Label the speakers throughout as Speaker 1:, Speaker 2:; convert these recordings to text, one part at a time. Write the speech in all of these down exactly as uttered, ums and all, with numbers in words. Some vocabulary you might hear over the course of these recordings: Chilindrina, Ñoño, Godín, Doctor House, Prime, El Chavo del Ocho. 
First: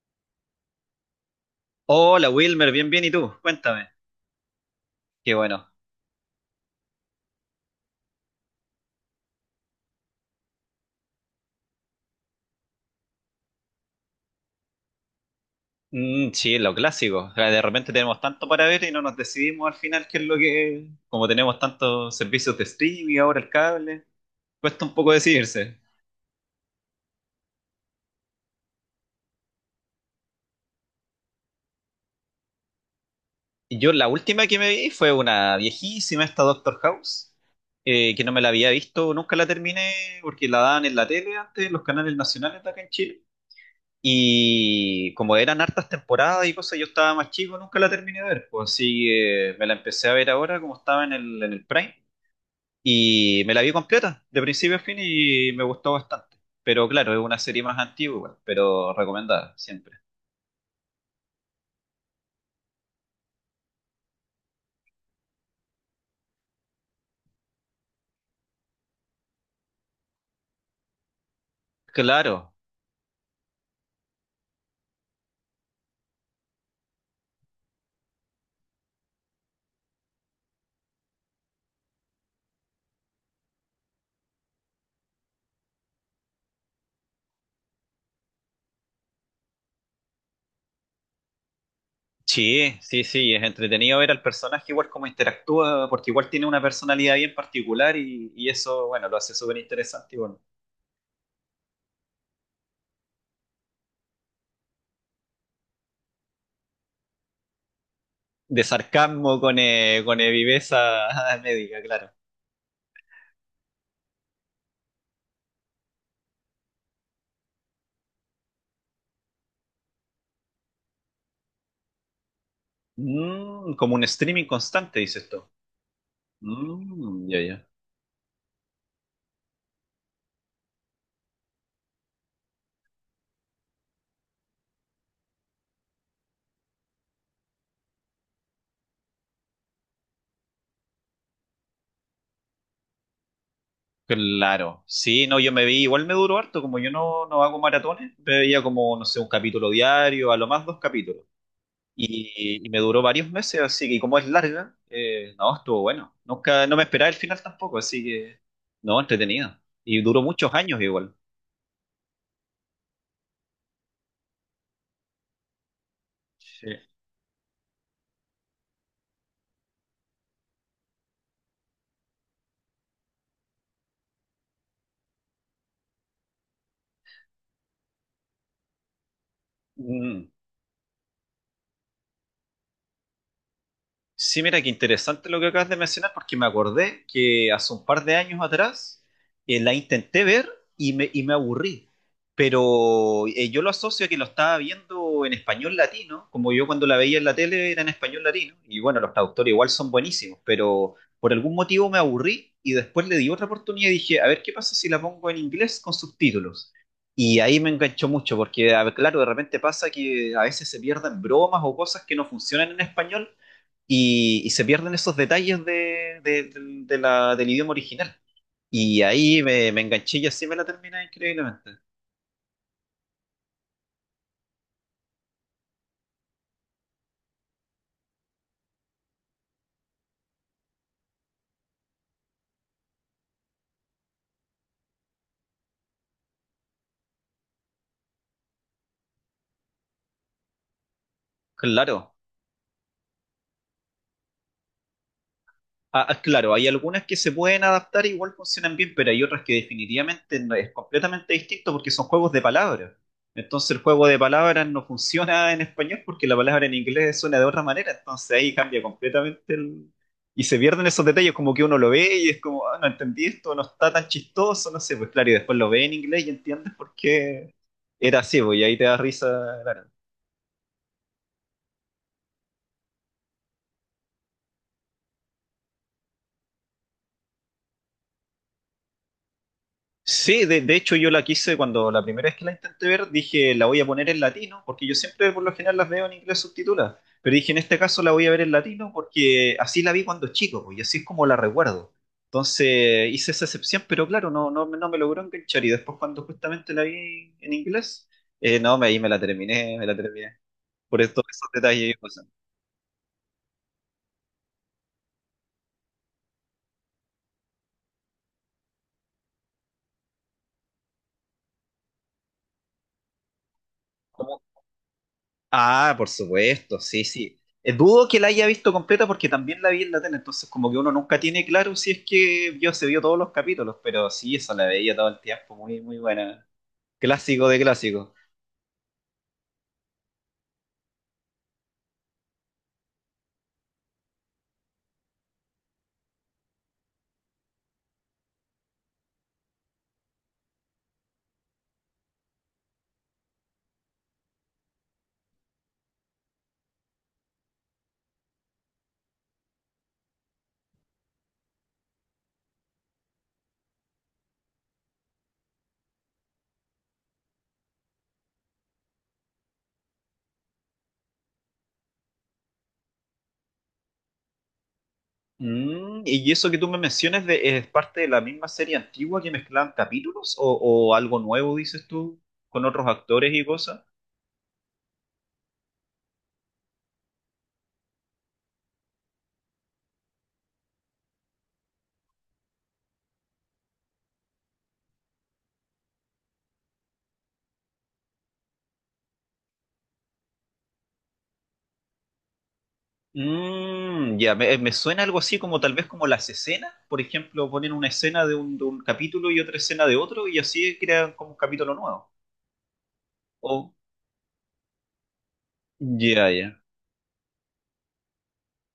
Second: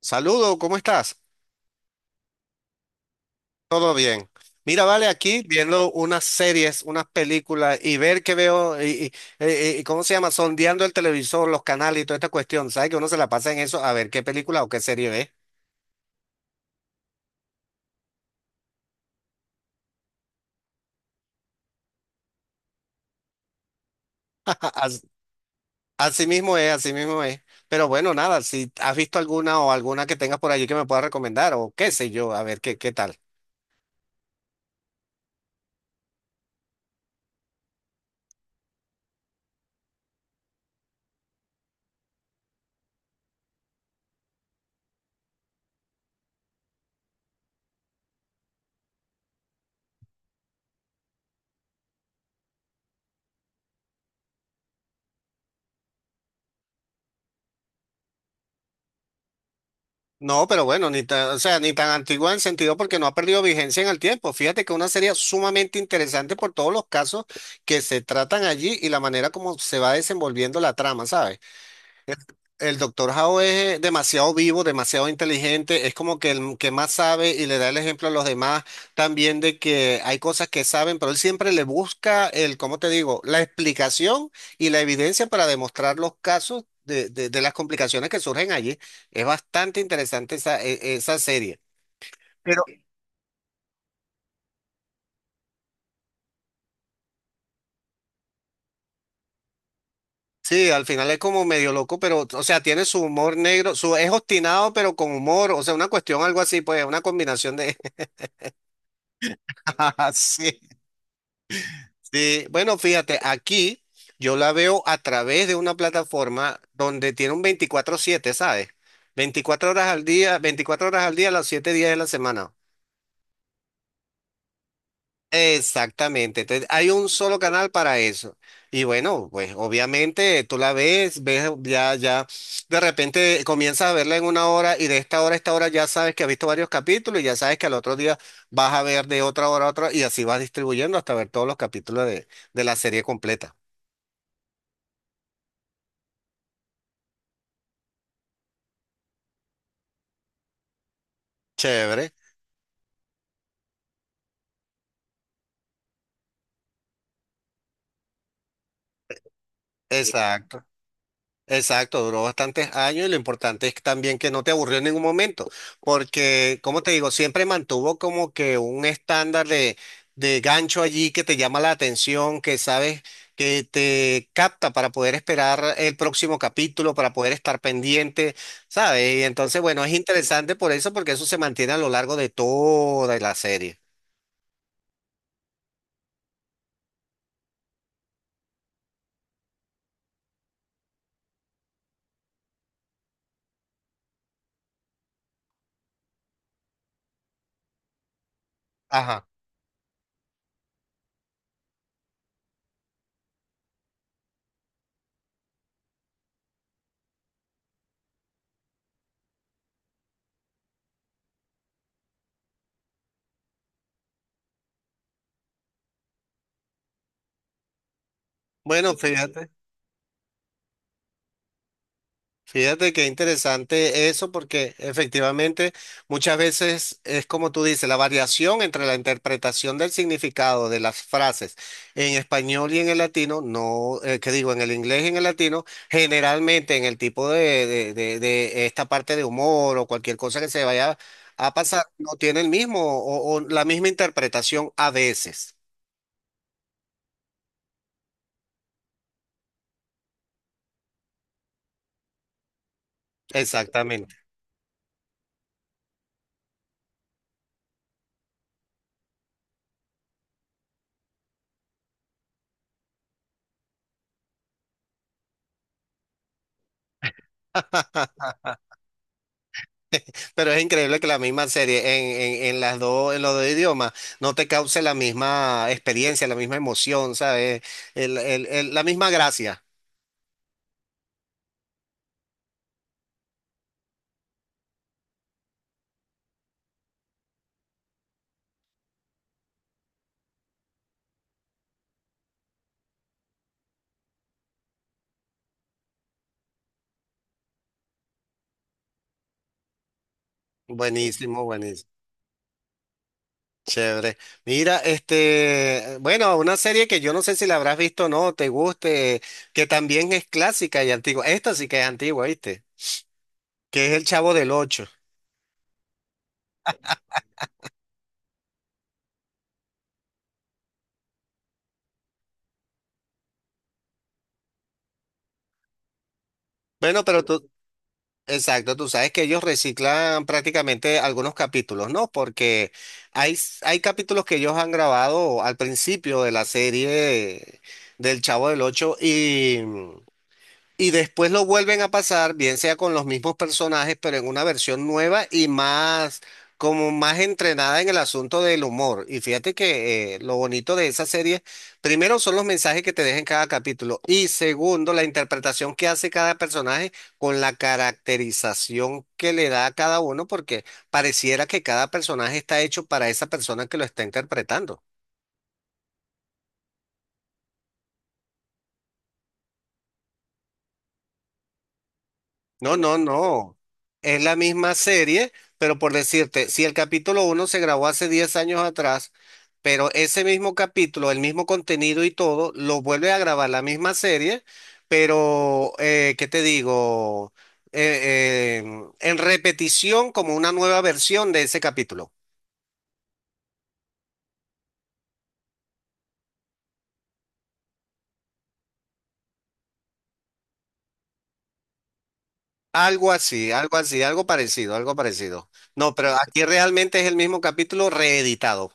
Speaker 1: Saludo, ¿cómo estás?
Speaker 2: Hola Wilmer, bien, bien, ¿y tú? Cuéntame.
Speaker 1: Todo bien. Mira, vale,
Speaker 2: Qué
Speaker 1: aquí
Speaker 2: bueno.
Speaker 1: viendo unas series, unas películas y ver qué veo y, y- eh, eh, ¿cómo se llama? Sondeando el televisor, los canales y toda esta cuestión. ¿Sabes que uno se la pasa en eso a ver qué película o qué serie ve?
Speaker 2: Mm, sí, lo clásico. O sea, de repente tenemos tanto para ver y no nos decidimos al final qué es lo que... Como tenemos tantos servicios de streaming, ahora el cable, cuesta un
Speaker 1: As-
Speaker 2: poco decidirse.
Speaker 1: Así mismo es, así mismo es. Pero bueno, nada, si has visto alguna o alguna que tengas por allí que me puedas recomendar o qué sé yo, a ver qué, qué tal.
Speaker 2: Y Yo la última que me vi fue una viejísima, esta Doctor House, eh, que no me la había visto, nunca la terminé porque la daban en la tele antes, en los canales nacionales de acá en Chile. Y como eran hartas temporadas y cosas, yo estaba más chico, nunca la terminé de ver. Pues así que me la empecé a ver ahora, como estaba en el, en el Prime, y me la vi completa, de principio a fin, y me gustó bastante. Pero claro, es una serie más antigua, igual, pero recomendada siempre.
Speaker 1: No, pero bueno, ni tan, o sea, ni tan antigua en sentido porque no ha perdido vigencia en el tiempo. Fíjate que es una serie sumamente interesante por todos los casos que se tratan allí y la manera como se va desenvolviendo la trama, ¿sabes?
Speaker 2: Claro,
Speaker 1: El doctor Howe es eh, demasiado vivo, demasiado inteligente, es como que el que más sabe y le da el ejemplo a los demás también de que hay cosas que saben, pero él siempre le busca el, ¿cómo te digo?, la explicación y la evidencia para demostrar los casos de, de- de las complicaciones que surgen allí. Es bastante interesante esa, e- esa serie. Pero
Speaker 2: sí, sí, sí, es entretenido ver al personaje igual cómo interactúa, porque igual tiene una personalidad bien particular y, y eso, bueno, lo hace súper interesante, y bueno,
Speaker 1: sí, al final es como medio loco, pero, o sea, tiene su humor negro, su, es obstinado, pero con humor, o sea, una cuestión, algo así, pues, una combinación de...
Speaker 2: de sarcasmo con, eh, con eh,
Speaker 1: Sí.
Speaker 2: viveza médica, claro.
Speaker 1: Sí, bueno, fíjate, aquí yo la veo a través de una plataforma donde tiene un veinticuatro siete, ¿sabes? Veinticuatro horas al día, veinticuatro horas al día, los siete días de la semana.
Speaker 2: Mm, como un streaming constante, dices tú.
Speaker 1: Exactamente, entonces hay un
Speaker 2: Mm,
Speaker 1: solo
Speaker 2: ya, ya.
Speaker 1: canal para eso. Y bueno, pues obviamente tú la ves, ves ya, ya, de repente comienzas a verla en una hora y de esta hora a esta hora ya sabes que has visto varios capítulos y ya sabes que al otro día vas a ver de otra hora a otra y así vas distribuyendo hasta ver todos los capítulos de, de la serie completa.
Speaker 2: Claro. Sí, no, yo me vi, igual me duró harto, como yo no, no hago maratones, me veía como, no sé, un capítulo diario, a lo más dos capítulos.
Speaker 1: Chévere.
Speaker 2: Y, y me duró varios meses, así que y como es larga, eh, no, estuvo bueno. Nunca, no me esperaba el final tampoco, así que, no, entretenido. Y duró muchos
Speaker 1: Exacto,
Speaker 2: años igual.
Speaker 1: exacto, duró bastantes años y lo importante es también que no te aburrió en ningún momento, porque,
Speaker 2: Sí.
Speaker 1: como te digo, siempre mantuvo como que un estándar de, de gancho allí que te llama la atención, que sabes que te capta para poder esperar el próximo capítulo, para poder estar pendiente, ¿sabes? Y entonces, bueno, es
Speaker 2: Mm.
Speaker 1: interesante por eso, porque eso se mantiene a lo largo de toda la serie.
Speaker 2: Sí, mira, qué interesante lo que acabas de mencionar, porque me acordé que hace un par de años atrás eh, la intenté ver y me, y me aburrí. Pero eh, yo lo asocio a que lo estaba viendo en español latino, como yo cuando la veía en la tele era en español latino. Y bueno, los
Speaker 1: Ajá.
Speaker 2: traductores igual son buenísimos, pero por algún motivo me aburrí y después le di otra oportunidad y dije, a ver qué pasa si la pongo en inglés con subtítulos. Y ahí me enganchó mucho, porque a ver, claro, de repente pasa que a veces se pierden bromas o cosas que no funcionan en español y, y se pierden esos detalles de, de- de- de la, del idioma original.
Speaker 1: Bueno,
Speaker 2: Y ahí
Speaker 1: fíjate.
Speaker 2: me, me enganché y así me la terminé increíblemente.
Speaker 1: Fíjate qué interesante eso, porque efectivamente muchas veces es como tú dices, la variación entre la interpretación del significado de las frases en español y en el latino, no, eh, que digo, en el inglés y en el latino, generalmente en el tipo de, de, de- de esta parte de humor o cualquier cosa que se vaya a pasar, no
Speaker 2: Claro,
Speaker 1: tiene el mismo o o la misma interpretación a veces.
Speaker 2: ah, ah, claro, hay algunas que se pueden adaptar y igual funcionan bien, pero hay otras que definitivamente no- es completamente distinto porque son juegos de palabras. Entonces el juego
Speaker 1: Exactamente.
Speaker 2: de palabras no funciona en español porque la palabra en inglés suena de otra manera, entonces ahí cambia completamente el... Y se pierden esos detalles, como que uno lo ve y es como, ah, no entendí esto, no está tan chistoso, no sé, pues claro, y después lo ve en inglés y entiendes por qué era así, pues, y ahí te da risa, claro.
Speaker 1: Pero es increíble que la misma serie en, en, en las dos, en los dos idiomas no te cause la misma experiencia, la misma emoción, ¿sabes? El- el- el- la misma gracia.
Speaker 2: Sí, de, de hecho yo la quise cuando la primera vez que la intenté ver, dije la voy a poner en latino, porque yo siempre por lo general las veo en inglés subtitulada, pero dije en este caso la voy a ver en latino porque así la vi cuando chico, pues, y así es como la recuerdo. Entonces hice esa excepción, pero claro, no, no, no me logró enganchar y después cuando justamente la vi en inglés, eh, no, me, ahí me la terminé, me la terminé, por estos
Speaker 1: Buenísimo,
Speaker 2: esos
Speaker 1: buenísimo.
Speaker 2: detalles y cosas.
Speaker 1: Chévere. Mira, este, bueno, una serie que yo no sé si la habrás visto o no, te guste, que también es clásica y antigua. Esta sí que es antigua, ¿viste? Que es El Chavo del Ocho.
Speaker 2: Ah, por supuesto, sí, sí. Eh, dudo que la haya visto completa porque también la vi en la tele, entonces como que uno nunca tiene claro si es que vio, se vio todos los capítulos, pero sí, esa la veía todo el tiempo, muy, muy buena.
Speaker 1: Bueno, pero
Speaker 2: Clásico
Speaker 1: tú,
Speaker 2: de clásico.
Speaker 1: exacto, tú sabes que ellos reciclan prácticamente algunos capítulos, ¿no? Porque hay, s- hay capítulos que ellos han grabado al principio de la serie del Chavo del Ocho y, y después lo vuelven a pasar, bien sea con los mismos personajes, pero en una versión nueva y más, como más entrenada en el asunto del humor. Y fíjate que eh, lo bonito de esa serie, primero son los mensajes que te deja en cada capítulo y segundo, la interpretación que hace cada personaje con la caracterización que le da a cada uno, porque pareciera que cada personaje está hecho para esa persona que lo está interpretando.
Speaker 2: Mm, y eso que tú me mencionas de- es parte de la misma serie antigua que mezclaban capítulos o, o algo nuevo, dices tú, con
Speaker 1: No,
Speaker 2: otros
Speaker 1: no,
Speaker 2: actores y
Speaker 1: no.
Speaker 2: cosas.
Speaker 1: Es la misma serie, pero por decirte, si el capítulo uno se grabó hace diez años atrás, pero ese mismo capítulo, el mismo contenido y todo, lo vuelve a grabar la misma serie, pero, eh, ¿qué te digo? Eh, eh, en repetición como una nueva versión de ese capítulo.
Speaker 2: Mm, ya, me, me suena algo así como tal vez como las escenas, por ejemplo, ponen una escena de un, de un capítulo y otra escena de otro y así crean como un capítulo nuevo.
Speaker 1: Algo así,
Speaker 2: O,
Speaker 1: algo así, algo parecido, algo parecido. No, pero
Speaker 2: ya,
Speaker 1: aquí
Speaker 2: ya.
Speaker 1: realmente es el mismo capítulo reeditado.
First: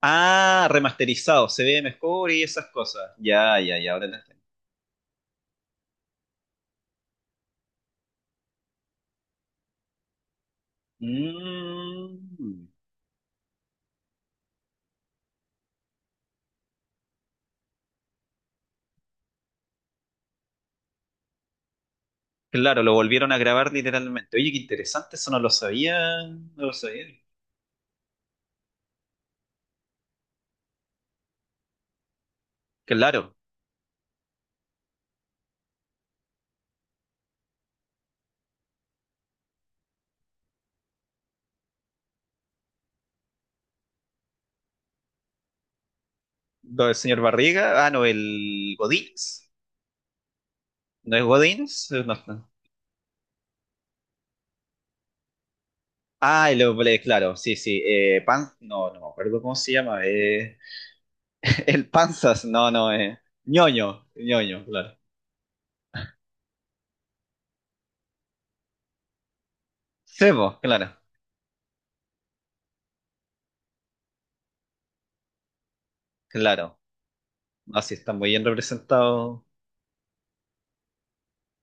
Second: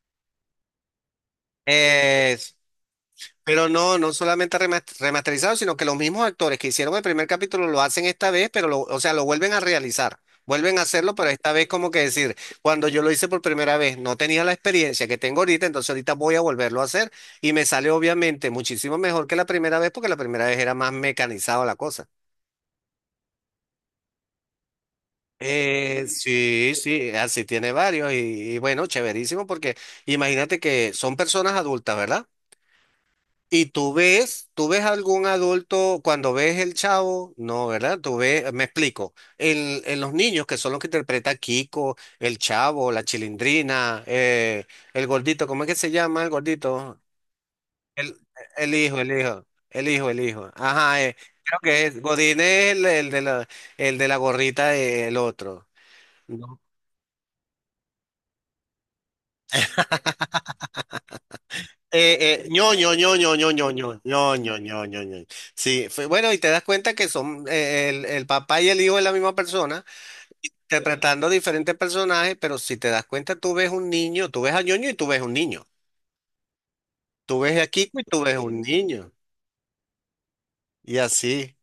Speaker 2: Ah, remasterizado, se ve mejor y esas cosas. Ya,
Speaker 1: Pero
Speaker 2: ya, ya,
Speaker 1: no,
Speaker 2: ahora
Speaker 1: no
Speaker 2: las tengo.
Speaker 1: solamente remas- remasterizado, sino que los mismos actores que hicieron el primer capítulo lo hacen esta vez, pero lo, o sea, lo vuelven a realizar. Vuelven a hacerlo, pero esta vez como que decir,
Speaker 2: Mm,
Speaker 1: cuando yo lo hice por primera vez, no tenía la experiencia que tengo ahorita, entonces ahorita voy a volverlo a hacer y me sale obviamente muchísimo mejor que la primera vez porque la primera vez era más mecanizado la cosa.
Speaker 2: claro, lo volvieron a grabar literalmente. Oye, qué interesante, eso no lo sabía,
Speaker 1: Eh,
Speaker 2: no
Speaker 1: sí,
Speaker 2: lo sabía.
Speaker 1: sí, así tiene varios y, y bueno, chéverísimo porque imagínate que son personas adultas, ¿verdad?
Speaker 2: Claro,
Speaker 1: Y tú ves, tú ves algún adulto cuando ves el chavo, no, ¿verdad? Tú ves, me explico, en, en los niños que son los que interpreta Kiko, el chavo, la chilindrina, eh, el gordito, ¿cómo es que se llama el
Speaker 2: lo del
Speaker 1: gordito?
Speaker 2: señor Barriga, ah, no,
Speaker 1: El, el
Speaker 2: el
Speaker 1: hijo, el hijo,
Speaker 2: Godínez.
Speaker 1: el hijo, el hijo. Ajá, eh,
Speaker 2: ¿No es
Speaker 1: creo que
Speaker 2: Godínez?
Speaker 1: es,
Speaker 2: No,
Speaker 1: Godín
Speaker 2: no.
Speaker 1: es el, el de la, el de la gorrita, eh, el otro.
Speaker 2: Ah,
Speaker 1: No,
Speaker 2: el oble, claro, sí, sí. Eh, pan, no, no me acuerdo cómo se llama. eh, el
Speaker 1: Eh,
Speaker 2: panzas,
Speaker 1: eh,
Speaker 2: no, no,
Speaker 1: ñoño,
Speaker 2: eh.
Speaker 1: ñoño, ñoño, ñoño,
Speaker 2: Ñoño,
Speaker 1: ñoño,
Speaker 2: ñoño,
Speaker 1: ñoño,
Speaker 2: claro.
Speaker 1: ñoño. Sí, fue- bueno, y te das cuenta que son eh, el, el papá y el hijo de la misma persona,
Speaker 2: Sebo, claro,
Speaker 1: interpretando diferentes personajes, pero si te das cuenta, tú ves un niño, tú ves a ñoño y tú ves un niño.
Speaker 2: claro.
Speaker 1: Tú ves a
Speaker 2: Así
Speaker 1: Kiko y
Speaker 2: están
Speaker 1: tú
Speaker 2: muy
Speaker 1: ves
Speaker 2: bien
Speaker 1: un niño.
Speaker 2: representados.
Speaker 1: Y así.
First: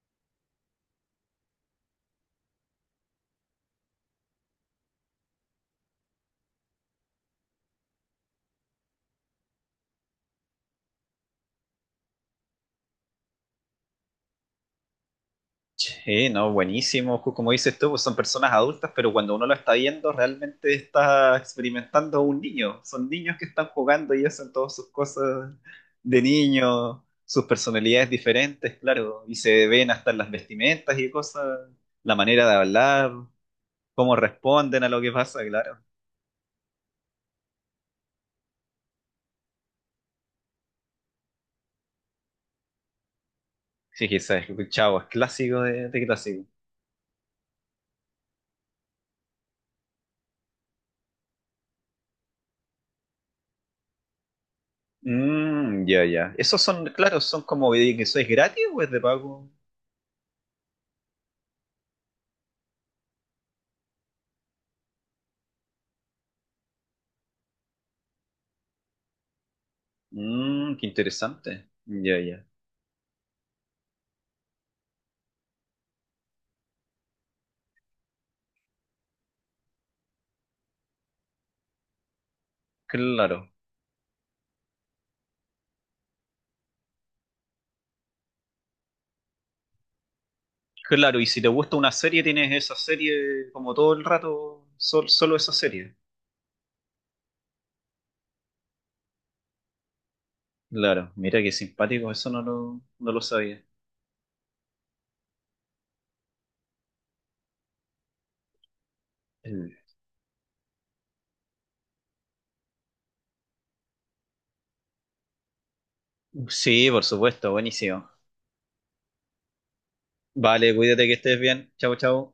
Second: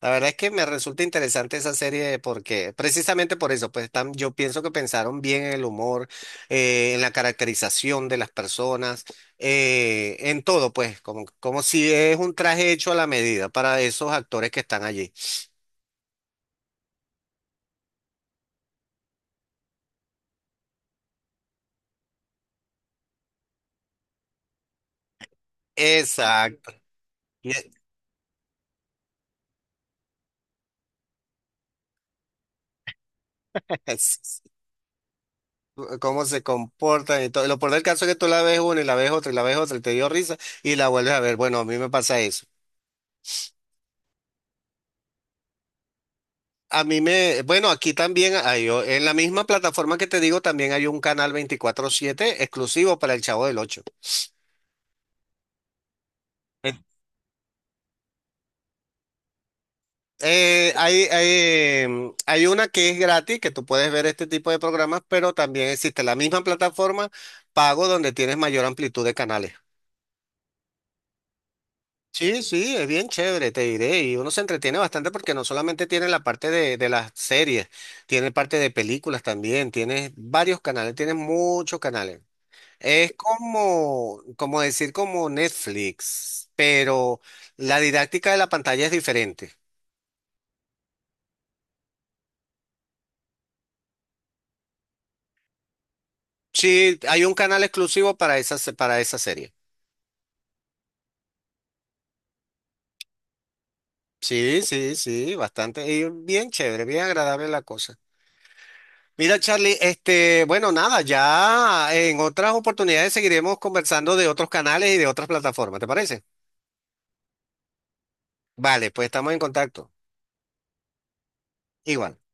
Speaker 1: La verdad es que me resulta interesante esa serie porque precisamente por eso, pues tam- yo pienso que pensaron bien en el humor, eh, en la caracterización de las personas, eh, en todo, pues, como, como si es un traje hecho a la medida para esos actores que están allí.
Speaker 2: Sí, no, buenísimo. Ju- como dices tú, pues son personas adultas, pero cuando uno lo está viendo, realmente está experimentando un niño. Son niños que están jugando y hacen todas sus cosas de
Speaker 1: Exacto.
Speaker 2: niño, sus
Speaker 1: Y es-
Speaker 2: personalidades diferentes, claro. Y se ven hasta en las vestimentas y cosas la manera de hablar, cómo responden a lo que pasa, claro.
Speaker 1: Cómo se comportan y todo. Lo peor del caso es que tú la ves una y la ves otra y la ves otra y te dio risa y la vuelves a ver. Bueno, a mí me pasa eso.
Speaker 2: Sí, quizás, chavo, es clásico de, de clásico.
Speaker 1: A mí me, bueno, aquí también hay, o- en la misma plataforma que te digo, también hay un canal veinticuatro siete exclusivo para el Chavo del ocho.
Speaker 2: Mm, ya, ya. ¿Esos son, claro, son como de que sois gratis o es de pago?
Speaker 1: Eh, hay, hay, mm, hay una que es gratis, que tú puedes ver este tipo de programas, pero también existe la misma plataforma pago donde tienes mayor amplitud de canales.
Speaker 2: Mmm, qué interesante. Ya,
Speaker 1: Sí,
Speaker 2: ya.
Speaker 1: sí, es bien chévere, te diré. Y uno se entretiene bastante porque no solamente tiene la parte de, de las series, tiene parte de películas también, tienes varios canales, tienes muchos canales. Es
Speaker 2: Claro,
Speaker 1: como, como decir como Netflix, pero la didáctica de la pantalla es diferente.
Speaker 2: claro. Y si te gusta una serie, tienes esa serie como todo el rato, sol- solo esa serie.
Speaker 1: Sí, hay un canal exclusivo para esa, se- para esa serie.
Speaker 2: Claro, mira qué simpático, eso no lo, no lo sabía.
Speaker 1: Sí, sí, sí, bastante. Y bien chévere, bien agradable la cosa. Mira,
Speaker 2: El-
Speaker 1: Charlie, este, bueno, nada, ya en otras oportunidades seguiremos conversando de otros canales y de otras plataformas, ¿te parece?
Speaker 2: sí, por supuesto, buenísimo.
Speaker 1: Vale, pues estamos en contacto.
Speaker 2: Vale, cuídate que estés bien. Chao,
Speaker 1: Igual.
Speaker 2: chao.